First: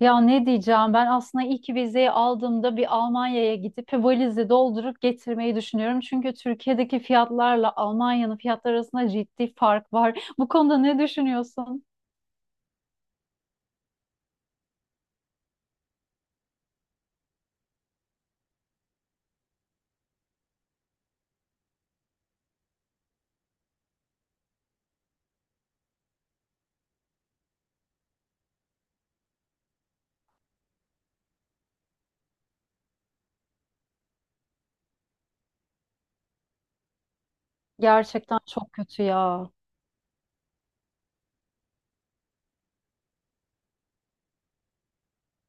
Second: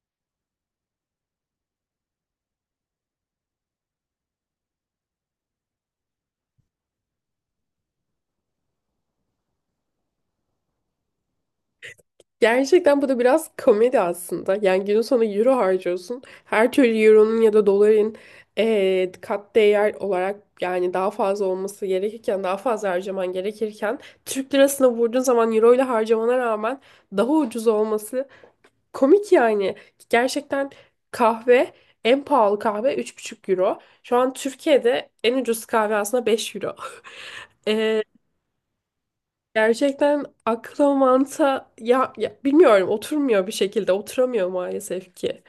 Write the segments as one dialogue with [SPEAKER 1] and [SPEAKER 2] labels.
[SPEAKER 1] Ya ne diyeceğim, ben aslında ilk vizeyi aldığımda bir Almanya'ya gidip valizi doldurup getirmeyi düşünüyorum. Çünkü Türkiye'deki fiyatlarla Almanya'nın fiyatları arasında ciddi fark var. Bu konuda ne düşünüyorsun?
[SPEAKER 2] Gerçekten bu da biraz komedi aslında. Yani günün sonu euro harcıyorsun. Her türlü euronun ya da doların kat değer olarak, yani daha fazla olması gerekirken, daha fazla harcaman gerekirken Türk lirasına vurduğun zaman euro ile harcamana rağmen daha ucuz olması komik yani. Gerçekten kahve, en pahalı kahve 3,5 euro. Şu an Türkiye'de en ucuz kahve aslında 5 euro.
[SPEAKER 1] Gerçekten çok kötü ya.
[SPEAKER 2] Gerçekten akla mantığa, ya bilmiyorum, oturmuyor bir şekilde, oturamıyor maalesef ki.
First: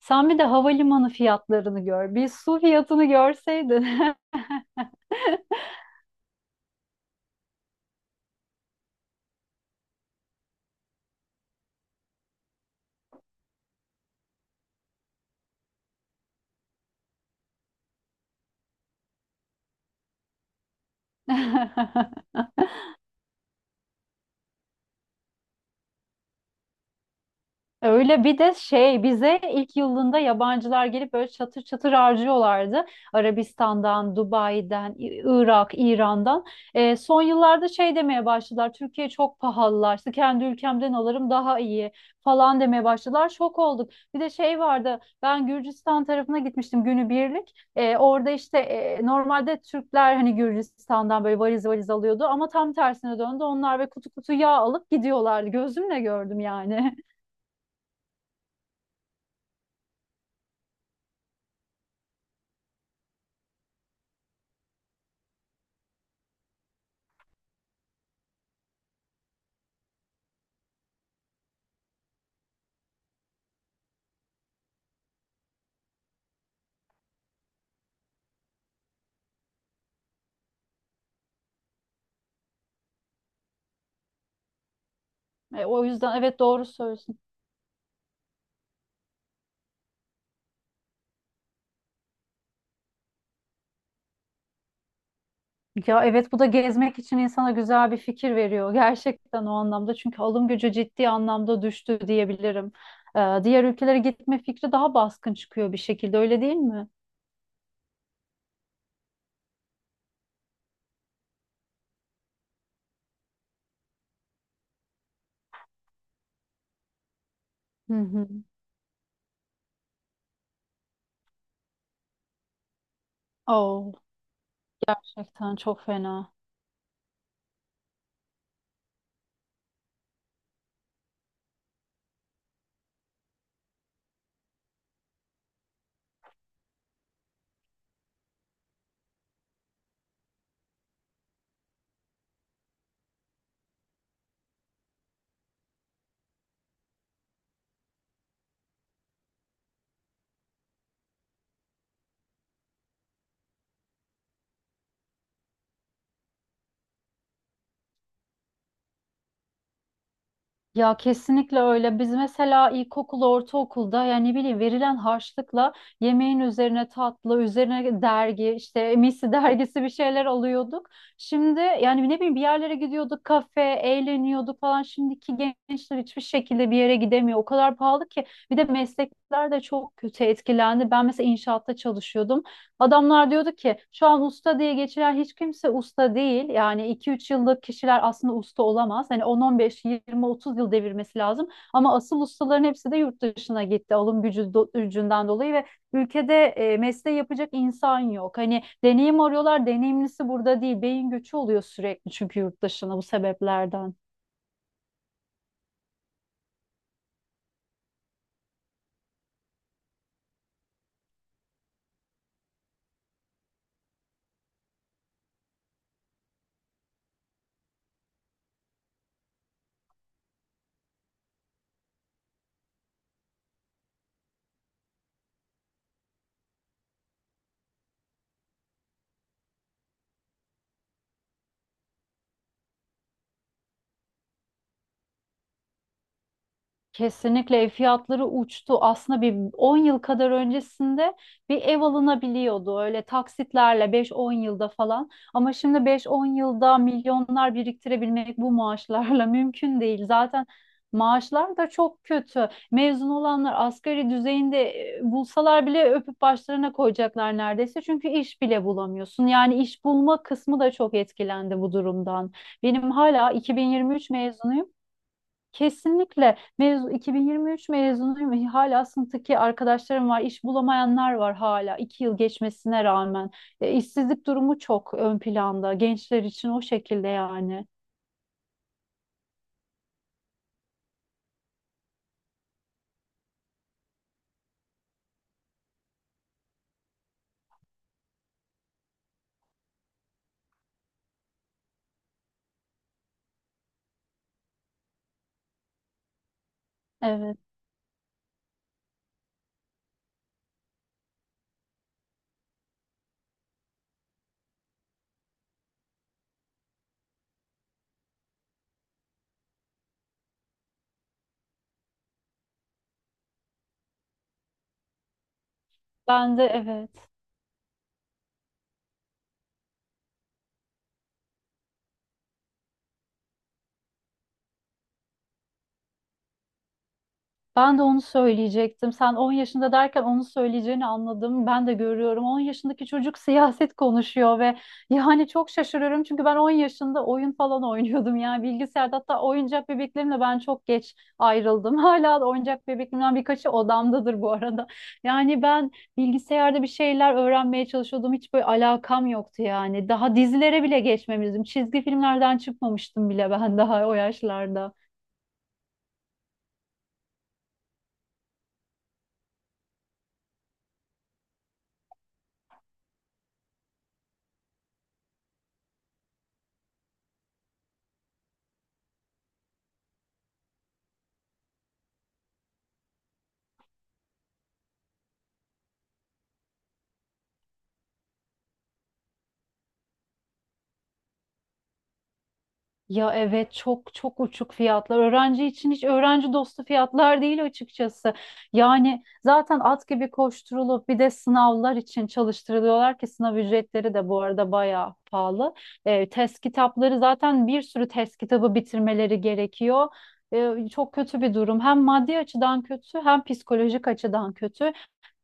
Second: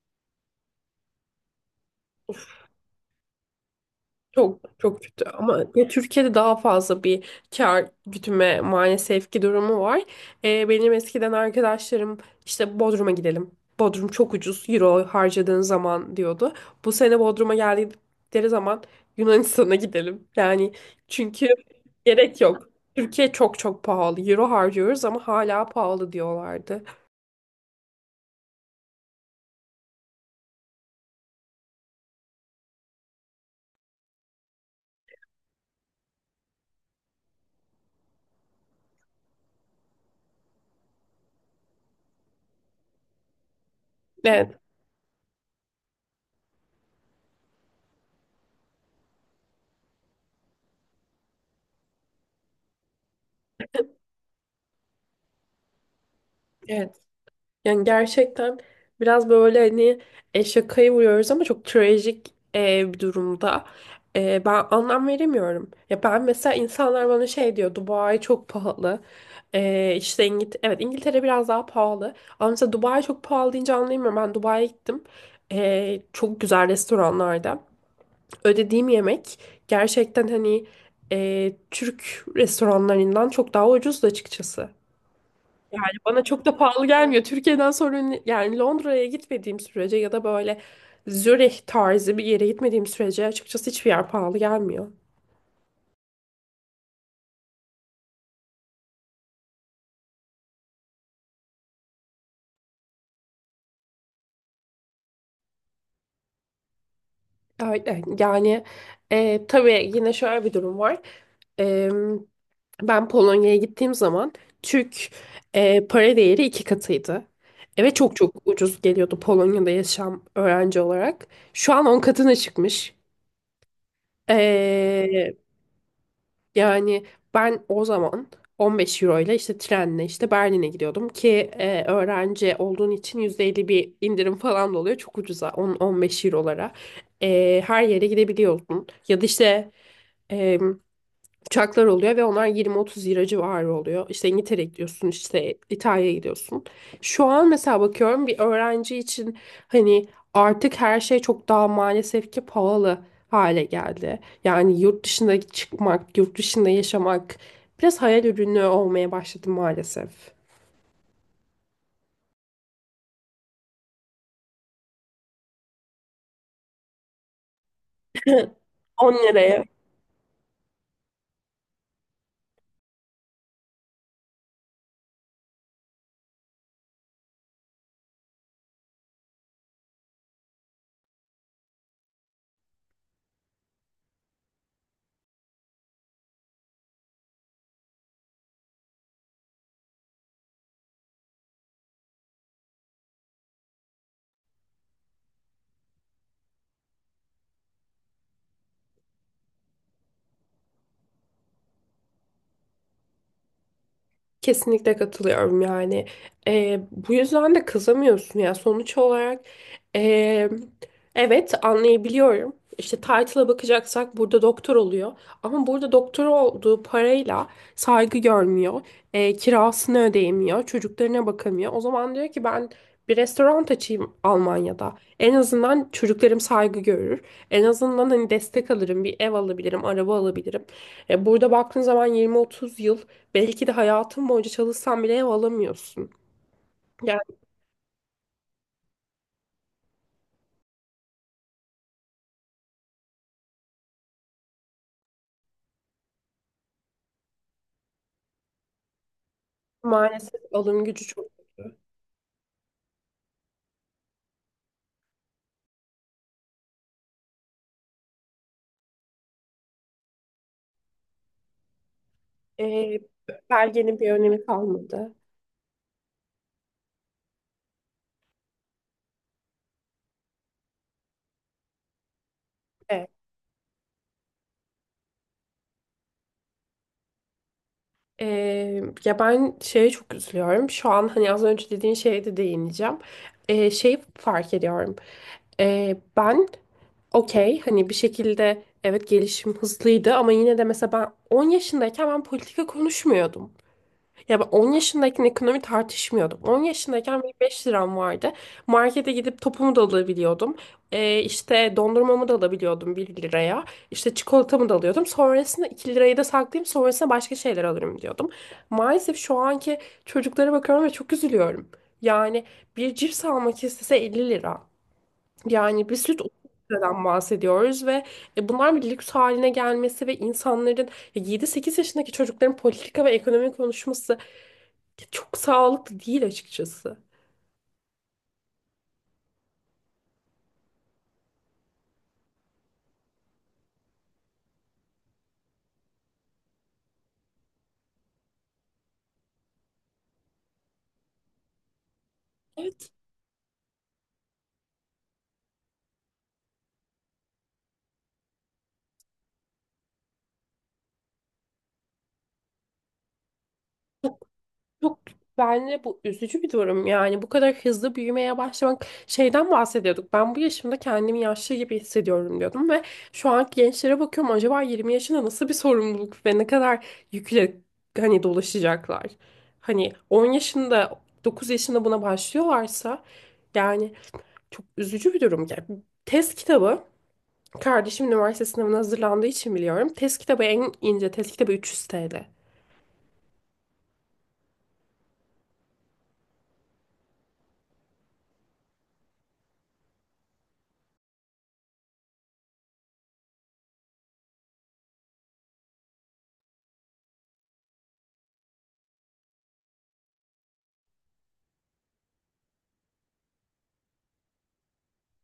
[SPEAKER 1] Sen bir de havalimanı fiyatlarını gör. Bir
[SPEAKER 2] Of,
[SPEAKER 1] su fiyatını görseydin.
[SPEAKER 2] çok çok kötü ama ya Türkiye'de daha fazla bir kar gütme maalesef ki durumu var. Benim eskiden arkadaşlarım işte Bodrum'a gidelim, Bodrum çok ucuz euro harcadığın zaman diyordu. Bu sene Bodrum'a geldikleri zaman Yunanistan'a gidelim, yani çünkü gerek yok. Türkiye çok çok pahalı, euro harcıyoruz ama hala pahalı diyorlardı.
[SPEAKER 1] Öyle, bir de şey bize ilk yılında yabancılar gelip böyle çatır çatır harcıyorlardı. Arabistan'dan, Dubai'den, Irak, İran'dan. Son yıllarda şey demeye başladılar. Türkiye çok pahalılaştı. Kendi ülkemden alırım daha iyi falan demeye başladılar. Şok olduk. Bir de
[SPEAKER 2] Evet.
[SPEAKER 1] şey vardı. Ben Gürcistan tarafına gitmiştim günübirlik. Orada işte normalde Türkler hani Gürcistan'dan böyle valiz valiz alıyordu ama tam tersine döndü. Onlar ve kutu kutu yağ alıp gidiyorlardı. Gözümle gördüm
[SPEAKER 2] Evet.
[SPEAKER 1] yani.
[SPEAKER 2] Yani gerçekten biraz böyle hani şakayı vuruyoruz ama çok trajik bir durumda. Ben anlam veremiyorum. Ya ben mesela, insanlar bana şey diyor, Dubai çok pahalı. İşte evet, İngiltere biraz daha pahalı. Ama mesela Dubai çok pahalı deyince anlayamıyorum. Ben Dubai'ye gittim. Çok güzel restoranlarda ödediğim yemek gerçekten hani Türk restoranlarından çok daha ucuzdu açıkçası.
[SPEAKER 1] O yüzden
[SPEAKER 2] Bana
[SPEAKER 1] evet,
[SPEAKER 2] çok da
[SPEAKER 1] doğru
[SPEAKER 2] pahalı
[SPEAKER 1] söylüyorsun.
[SPEAKER 2] gelmiyor Türkiye'den sonra. Yani Londra'ya gitmediğim sürece ya da böyle Zürih tarzı bir yere gitmediğim sürece açıkçası hiçbir yer pahalı gelmiyor.
[SPEAKER 1] Ya evet, bu da gezmek için insana güzel bir fikir veriyor. Gerçekten o anlamda, çünkü alım gücü ciddi anlamda düştü diyebilirim. Diğer ülkelere gitme fikri daha baskın çıkıyor bir şekilde, öyle değil mi?
[SPEAKER 2] Öyle. Yani tabii yine şöyle bir durum var. E, ben Polonya'ya gittiğim zaman Türk para değeri 2 katıydı.
[SPEAKER 1] Hı
[SPEAKER 2] Evet, çok
[SPEAKER 1] hı.
[SPEAKER 2] çok ucuz geliyordu Polonya'da yaşam, öğrenci olarak. Şu an 10 katına çıkmış.
[SPEAKER 1] Oh,
[SPEAKER 2] E,
[SPEAKER 1] gerçekten çok fena.
[SPEAKER 2] Yani ben o zaman 15 euro ile işte trenle işte Berlin'e gidiyordum ki öğrenci olduğun için %50 bir indirim falan da oluyor. Çok ucuza 10-15 eurolara her yere gidebiliyorsun. Ya da işte uçaklar oluyor ve onlar 20-30 lira civarı oluyor. İşte İngiltere'ye gidiyorsun, işte İtalya'ya gidiyorsun. Şu an mesela bakıyorum, bir öğrenci için hani artık her şey çok daha maalesef ki pahalı hale geldi. Yani yurt dışında çıkmak, yurt dışında yaşamak biraz hayal ürünü olmaya başladı maalesef.
[SPEAKER 1] Ya kesinlikle öyle. Biz mesela ilkokul, ortaokulda yani ne bileyim verilen harçlıkla yemeğin üzerine tatlı, üzerine dergi, işte
[SPEAKER 2] On
[SPEAKER 1] misi
[SPEAKER 2] liraya.
[SPEAKER 1] dergisi bir şeyler alıyorduk. Şimdi yani ne bileyim bir yerlere gidiyorduk, kafe, eğleniyorduk falan. Şimdiki gençler hiçbir şekilde bir yere gidemiyor. O kadar pahalı ki. Bir de meslekler de çok kötü etkilendi. Ben mesela inşaatta çalışıyordum. Adamlar diyordu ki şu an usta diye geçiren hiç kimse usta değil. Yani iki üç yıllık kişiler aslında usta olamaz. Hani on on beş yirmi otuz yıl devirmesi lazım. Ama asıl ustaların hepsi de yurt dışına gitti alım gücü gücünden dolayı ve ülkede mesleği yapacak insan yok. Hani deneyim arıyorlar, deneyimlisi burada değil. Beyin göçü oluyor sürekli çünkü yurt dışına, bu sebeplerden.
[SPEAKER 2] Kesinlikle katılıyorum yani. Bu yüzden de kızamıyorsun ya. Sonuç olarak ee, evet, anlayabiliyorum. İşte title'a bakacaksak burada doktor oluyor. Ama burada doktor olduğu parayla saygı görmüyor. Kirasını ödeyemiyor, çocuklarına bakamıyor. O zaman diyor ki, ben bir restoran açayım Almanya'da. En azından çocuklarım saygı görür. En azından hani destek alırım, bir ev alabilirim, araba alabilirim. Burada baktığın zaman 20-30 yıl, belki de hayatın boyunca çalışsan bile ev alamıyorsun. Yani
[SPEAKER 1] Kesinlikle, ev fiyatları uçtu. Aslında bir 10 yıl kadar öncesinde bir ev alınabiliyordu öyle taksitlerle beş on yılda falan. Ama şimdi beş on yılda milyonlar biriktirebilmek bu maaşlarla mümkün değil.
[SPEAKER 2] maalesef
[SPEAKER 1] Zaten
[SPEAKER 2] alım gücü çok
[SPEAKER 1] maaşlar da
[SPEAKER 2] kötü.
[SPEAKER 1] çok kötü. Mezun olanlar asgari düzeyinde bulsalar bile öpüp başlarına koyacaklar neredeyse. Çünkü iş bile bulamıyorsun. Yani iş bulma kısmı da çok etkilendi bu durumdan. Benim
[SPEAKER 2] Ee,
[SPEAKER 1] hala
[SPEAKER 2] belgenin
[SPEAKER 1] 2023
[SPEAKER 2] bir önemi
[SPEAKER 1] mezunuyum.
[SPEAKER 2] kalmadı.
[SPEAKER 1] Kesinlikle mezun, 2023 mezunuyum. Hala sınıftaki arkadaşlarım var, iş bulamayanlar var hala, iki yıl geçmesine
[SPEAKER 2] Evet.
[SPEAKER 1] rağmen. İşsizlik durumu çok ön planda gençler için, o şekilde yani.
[SPEAKER 2] Ya ben şeye çok üzülüyorum. Şu an hani az önce dediğin şeye de değineceğim. Şeyi fark ediyorum. Ben okey hani bir şekilde, evet, gelişim hızlıydı ama yine de mesela ben 10 yaşındayken ben politika konuşmuyordum. Ya ben 10 yaşındayken ekonomi tartışmıyordum. 10 yaşındayken benim
[SPEAKER 1] Evet.
[SPEAKER 2] 5 liram vardı. Markete gidip topumu da alabiliyordum. İşte dondurmamı da alabiliyordum 1 liraya. İşte çikolatamı da alıyordum. Sonrasında 2 lirayı da saklayayım, sonrasında başka şeyler alırım diyordum. Maalesef şu anki çocuklara bakıyorum ve çok üzülüyorum. Yani bir cips almak istese 50 lira. Yani bir süt 30
[SPEAKER 1] Ben de evet.
[SPEAKER 2] liradan bahsediyoruz ve bunlar bir lüks haline gelmesi ve insanların, ya 7-8 yaşındaki çocukların politika ve ekonomi konuşması çok sağlıklı değil açıkçası.
[SPEAKER 1] Ben de onu söyleyecektim. Sen 10 yaşında derken onu söyleyeceğini anladım. Ben de görüyorum. 10 yaşındaki çocuk siyaset konuşuyor ve yani çok şaşırıyorum. Çünkü ben 10 yaşında oyun falan oynuyordum. Yani bilgisayarda, hatta oyuncak bebeklerimle ben çok geç ayrıldım. Hala da oyuncak
[SPEAKER 2] Evet.
[SPEAKER 1] bebeklerimden birkaçı odamdadır bu arada. Yani ben bilgisayarda bir şeyler öğrenmeye çalışıyordum. Hiç böyle alakam yoktu yani. Daha dizilere bile geçmemiştim. Çizgi filmlerden çıkmamıştım bile ben daha o yaşlarda.
[SPEAKER 2] Çok, bence bu üzücü bir durum. Yani bu kadar hızlı büyümeye başlamak, şeyden bahsediyorduk, ben bu yaşımda kendimi yaşlı gibi hissediyorum diyordum ve şu anki gençlere bakıyorum, acaba 20 yaşında nasıl bir sorumluluk ve ne kadar yükle hani dolaşacaklar. Hani 10 yaşında 9 yaşında buna başlıyorlarsa, yani çok üzücü bir durum. Yani test kitabı, kardeşim üniversite sınavına hazırlandığı için biliyorum, test kitabı, en ince test kitabı 300 TL.
[SPEAKER 1] Ya evet, çok çok uçuk fiyatlar. Öğrenci için hiç öğrenci dostu fiyatlar değil açıkçası. Yani zaten at gibi koşturulup bir de sınavlar için çalıştırılıyorlar ki sınav ücretleri de bu arada bayağı pahalı. Test kitapları zaten, bir sürü test kitabı bitirmeleri gerekiyor. Çok kötü bir durum. Hem maddi açıdan kötü, hem psikolojik açıdan kötü.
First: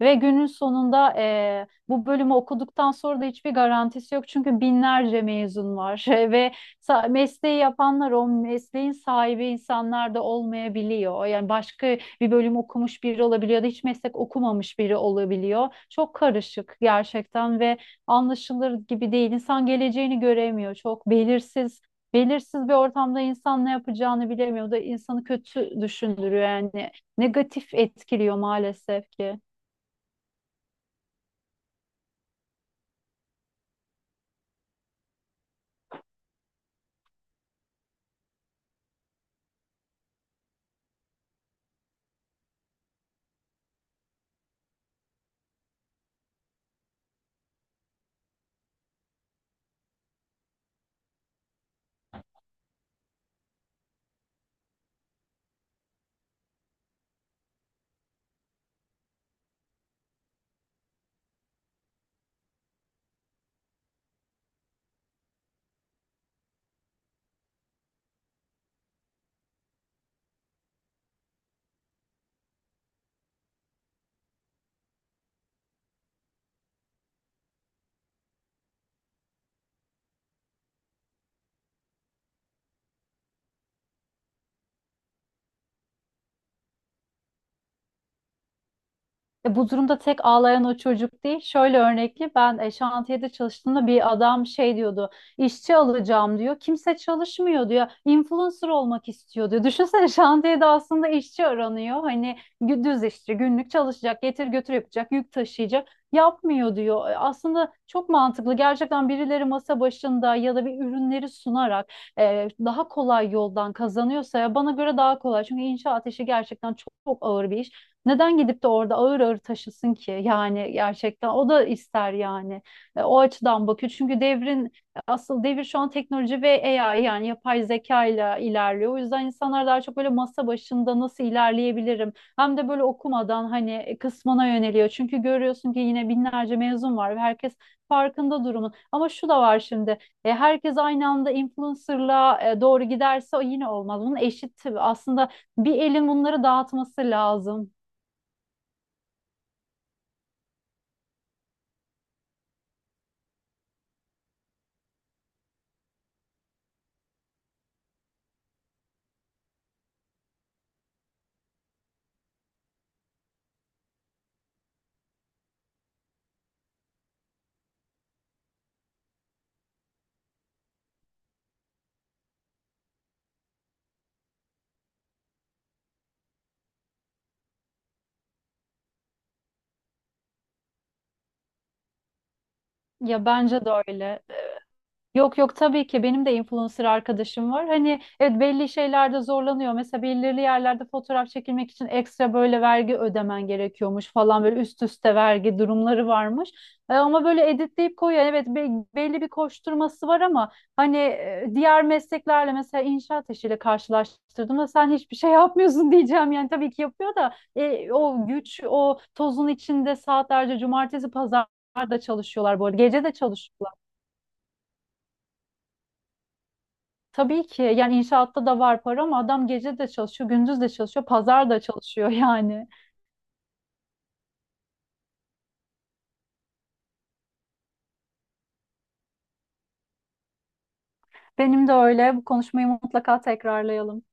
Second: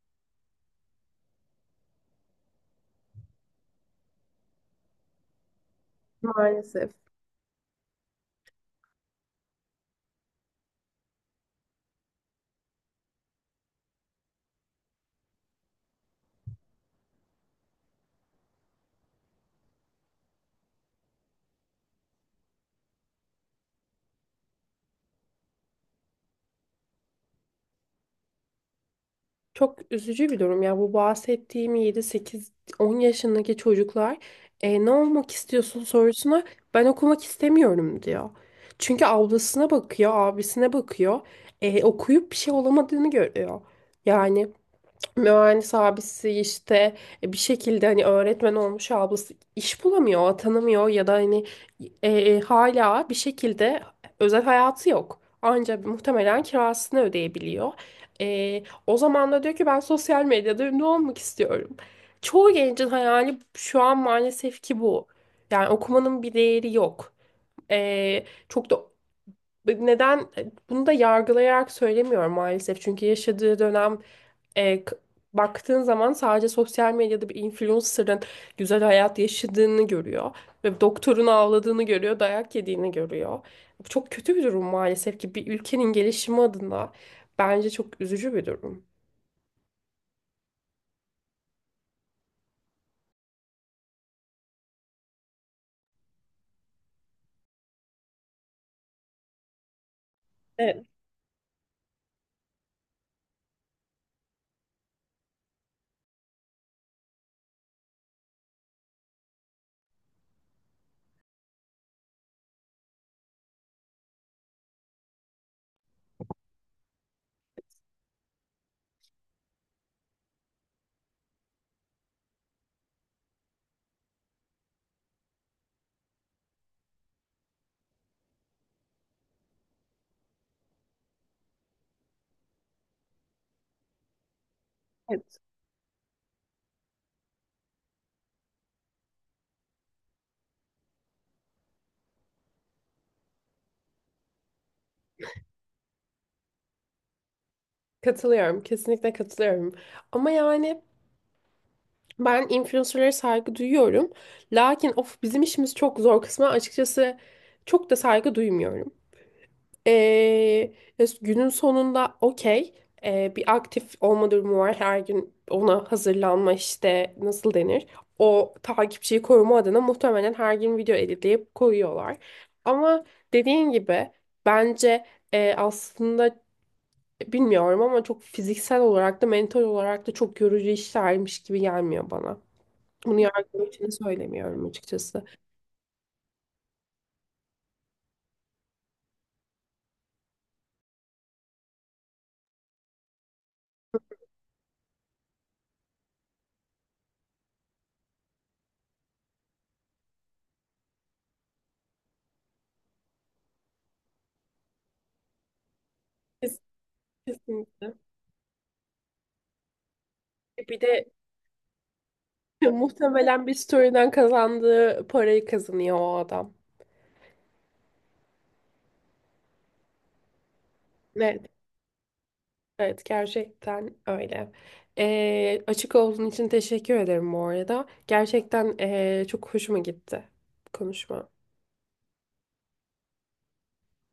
[SPEAKER 1] Ve günün sonunda bu bölümü okuduktan sonra da hiçbir garantisi yok. Çünkü binlerce mezun var ve
[SPEAKER 2] Maalesef.
[SPEAKER 1] mesleği yapanlar o mesleğin sahibi insanlar da olmayabiliyor. Yani başka bir bölüm okumuş biri olabiliyor da hiç meslek okumamış biri olabiliyor. Çok karışık gerçekten ve anlaşılır gibi değil. İnsan geleceğini göremiyor. Çok belirsiz. Belirsiz bir ortamda insan ne yapacağını bilemiyor. O da insanı kötü düşündürüyor yani. Negatif etkiliyor maalesef ki.
[SPEAKER 2] Çok üzücü bir durum ya. Bu bahsettiğim 7 8 10 yaşındaki çocuklar, ne olmak istiyorsun?" sorusuna, "ben okumak istemiyorum" diyor. Çünkü ablasına bakıyor, abisine bakıyor. Okuyup bir şey olamadığını görüyor. Yani mühendis abisi işte bir şekilde, hani öğretmen olmuş ablası iş bulamıyor, atanamıyor ya da hani hala bir şekilde özel hayatı yok, ancak muhtemelen kirasını ödeyebiliyor. O zaman da diyor ki, ben sosyal medyada ünlü olmak istiyorum. Çoğu gencin hayali şu an maalesef ki bu. Yani okumanın bir değeri yok. Çok da neden, bunu da yargılayarak söylemiyorum maalesef. Çünkü yaşadığı dönem e, k- baktığın zaman sadece sosyal medyada bir influencer'ın güzel hayat yaşadığını görüyor ve doktorun ağladığını görüyor, dayak yediğini görüyor. Bu çok kötü bir durum maalesef ki, bir ülkenin gelişimi adına bence çok üzücü bir durum.
[SPEAKER 1] Bu durumda tek ağlayan o çocuk değil. Şöyle örnekli, ben şantiyede çalıştığımda bir adam şey diyordu. İşçi alacağım diyor. Kimse çalışmıyor diyor. Influencer olmak istiyor diyor. Düşünsene, şantiyede
[SPEAKER 2] Evet,
[SPEAKER 1] aslında işçi aranıyor. Hani düz işçi, günlük çalışacak, getir götür yapacak, yük taşıyacak. Yapmıyor diyor. E, aslında çok mantıklı. Gerçekten birileri masa başında ya da bir ürünleri sunarak daha kolay yoldan kazanıyorsa, ya bana göre daha kolay. Çünkü inşaat işi gerçekten çok, çok ağır bir iş. Neden gidip de orada ağır ağır taşısın ki? Yani gerçekten o da ister yani. O açıdan bakıyor. Çünkü devrin asıl devir şu an teknoloji ve AI, yani yapay zeka ile ilerliyor. O yüzden insanlar daha çok böyle masa başında nasıl ilerleyebilirim? Hem de böyle okumadan hani kısmına yöneliyor. Çünkü
[SPEAKER 2] evet.
[SPEAKER 1] görüyorsun ki yine binlerce mezun var ve herkes farkında durumun. Ama şu da var şimdi. E, herkes aynı anda influencer'la doğru giderse o yine olmaz. Bunun eşit aslında, bir elin bunları dağıtması lazım.
[SPEAKER 2] Katılıyorum, kesinlikle katılıyorum. Ama yani ben influencer'lara saygı duyuyorum. Lakin, of, bizim işimiz çok zor kısmı açıkçası, çok da saygı duymuyorum. Ee, ya günün sonunda okey, bir aktif olma durumu var. Her gün ona hazırlanma, işte nasıl denir, o takipçiyi koruma adına muhtemelen her gün video editleyip koyuyorlar. Ama dediğin gibi bence aslında bilmiyorum ama çok fiziksel olarak da mental olarak da çok yorucu işlermiş gibi gelmiyor bana. Bunu
[SPEAKER 1] Ya bence de
[SPEAKER 2] yargılamak için
[SPEAKER 1] öyle.
[SPEAKER 2] söylemiyorum açıkçası.
[SPEAKER 1] Yok yok, tabii ki benim de influencer arkadaşım var. Hani evet, belli şeylerde zorlanıyor. Mesela belirli yerlerde fotoğraf çekilmek için ekstra böyle vergi ödemen gerekiyormuş falan, böyle üst üste vergi durumları varmış. E, ama böyle editleyip koyuyor. Yani evet, belli bir koşturması var ama hani diğer mesleklerle, mesela inşaat işiyle karşılaştırdığımda sen hiçbir şey yapmıyorsun diyeceğim. Yani
[SPEAKER 2] Kes-
[SPEAKER 1] tabii ki yapıyor da
[SPEAKER 2] Kesinlikle.
[SPEAKER 1] o güç, o tozun içinde saatlerce
[SPEAKER 2] Bir de
[SPEAKER 1] cumartesi pazar da çalışıyorlar bu arada. Gece de
[SPEAKER 2] muhtemelen bir
[SPEAKER 1] çalışıyorlar.
[SPEAKER 2] story'den kazandığı parayı kazanıyor o adam.
[SPEAKER 1] Tabii ki yani inşaatta da var para, ama adam gece de çalışıyor, gündüz de çalışıyor,
[SPEAKER 2] Evet,
[SPEAKER 1] pazar da çalışıyor yani.
[SPEAKER 2] evet, gerçekten öyle. Açık olduğun için teşekkür ederim bu arada. Gerçekten çok hoşuma gitti konuşma.
[SPEAKER 1] Benim de öyle. Bu konuşmayı mutlaka tekrarlayalım.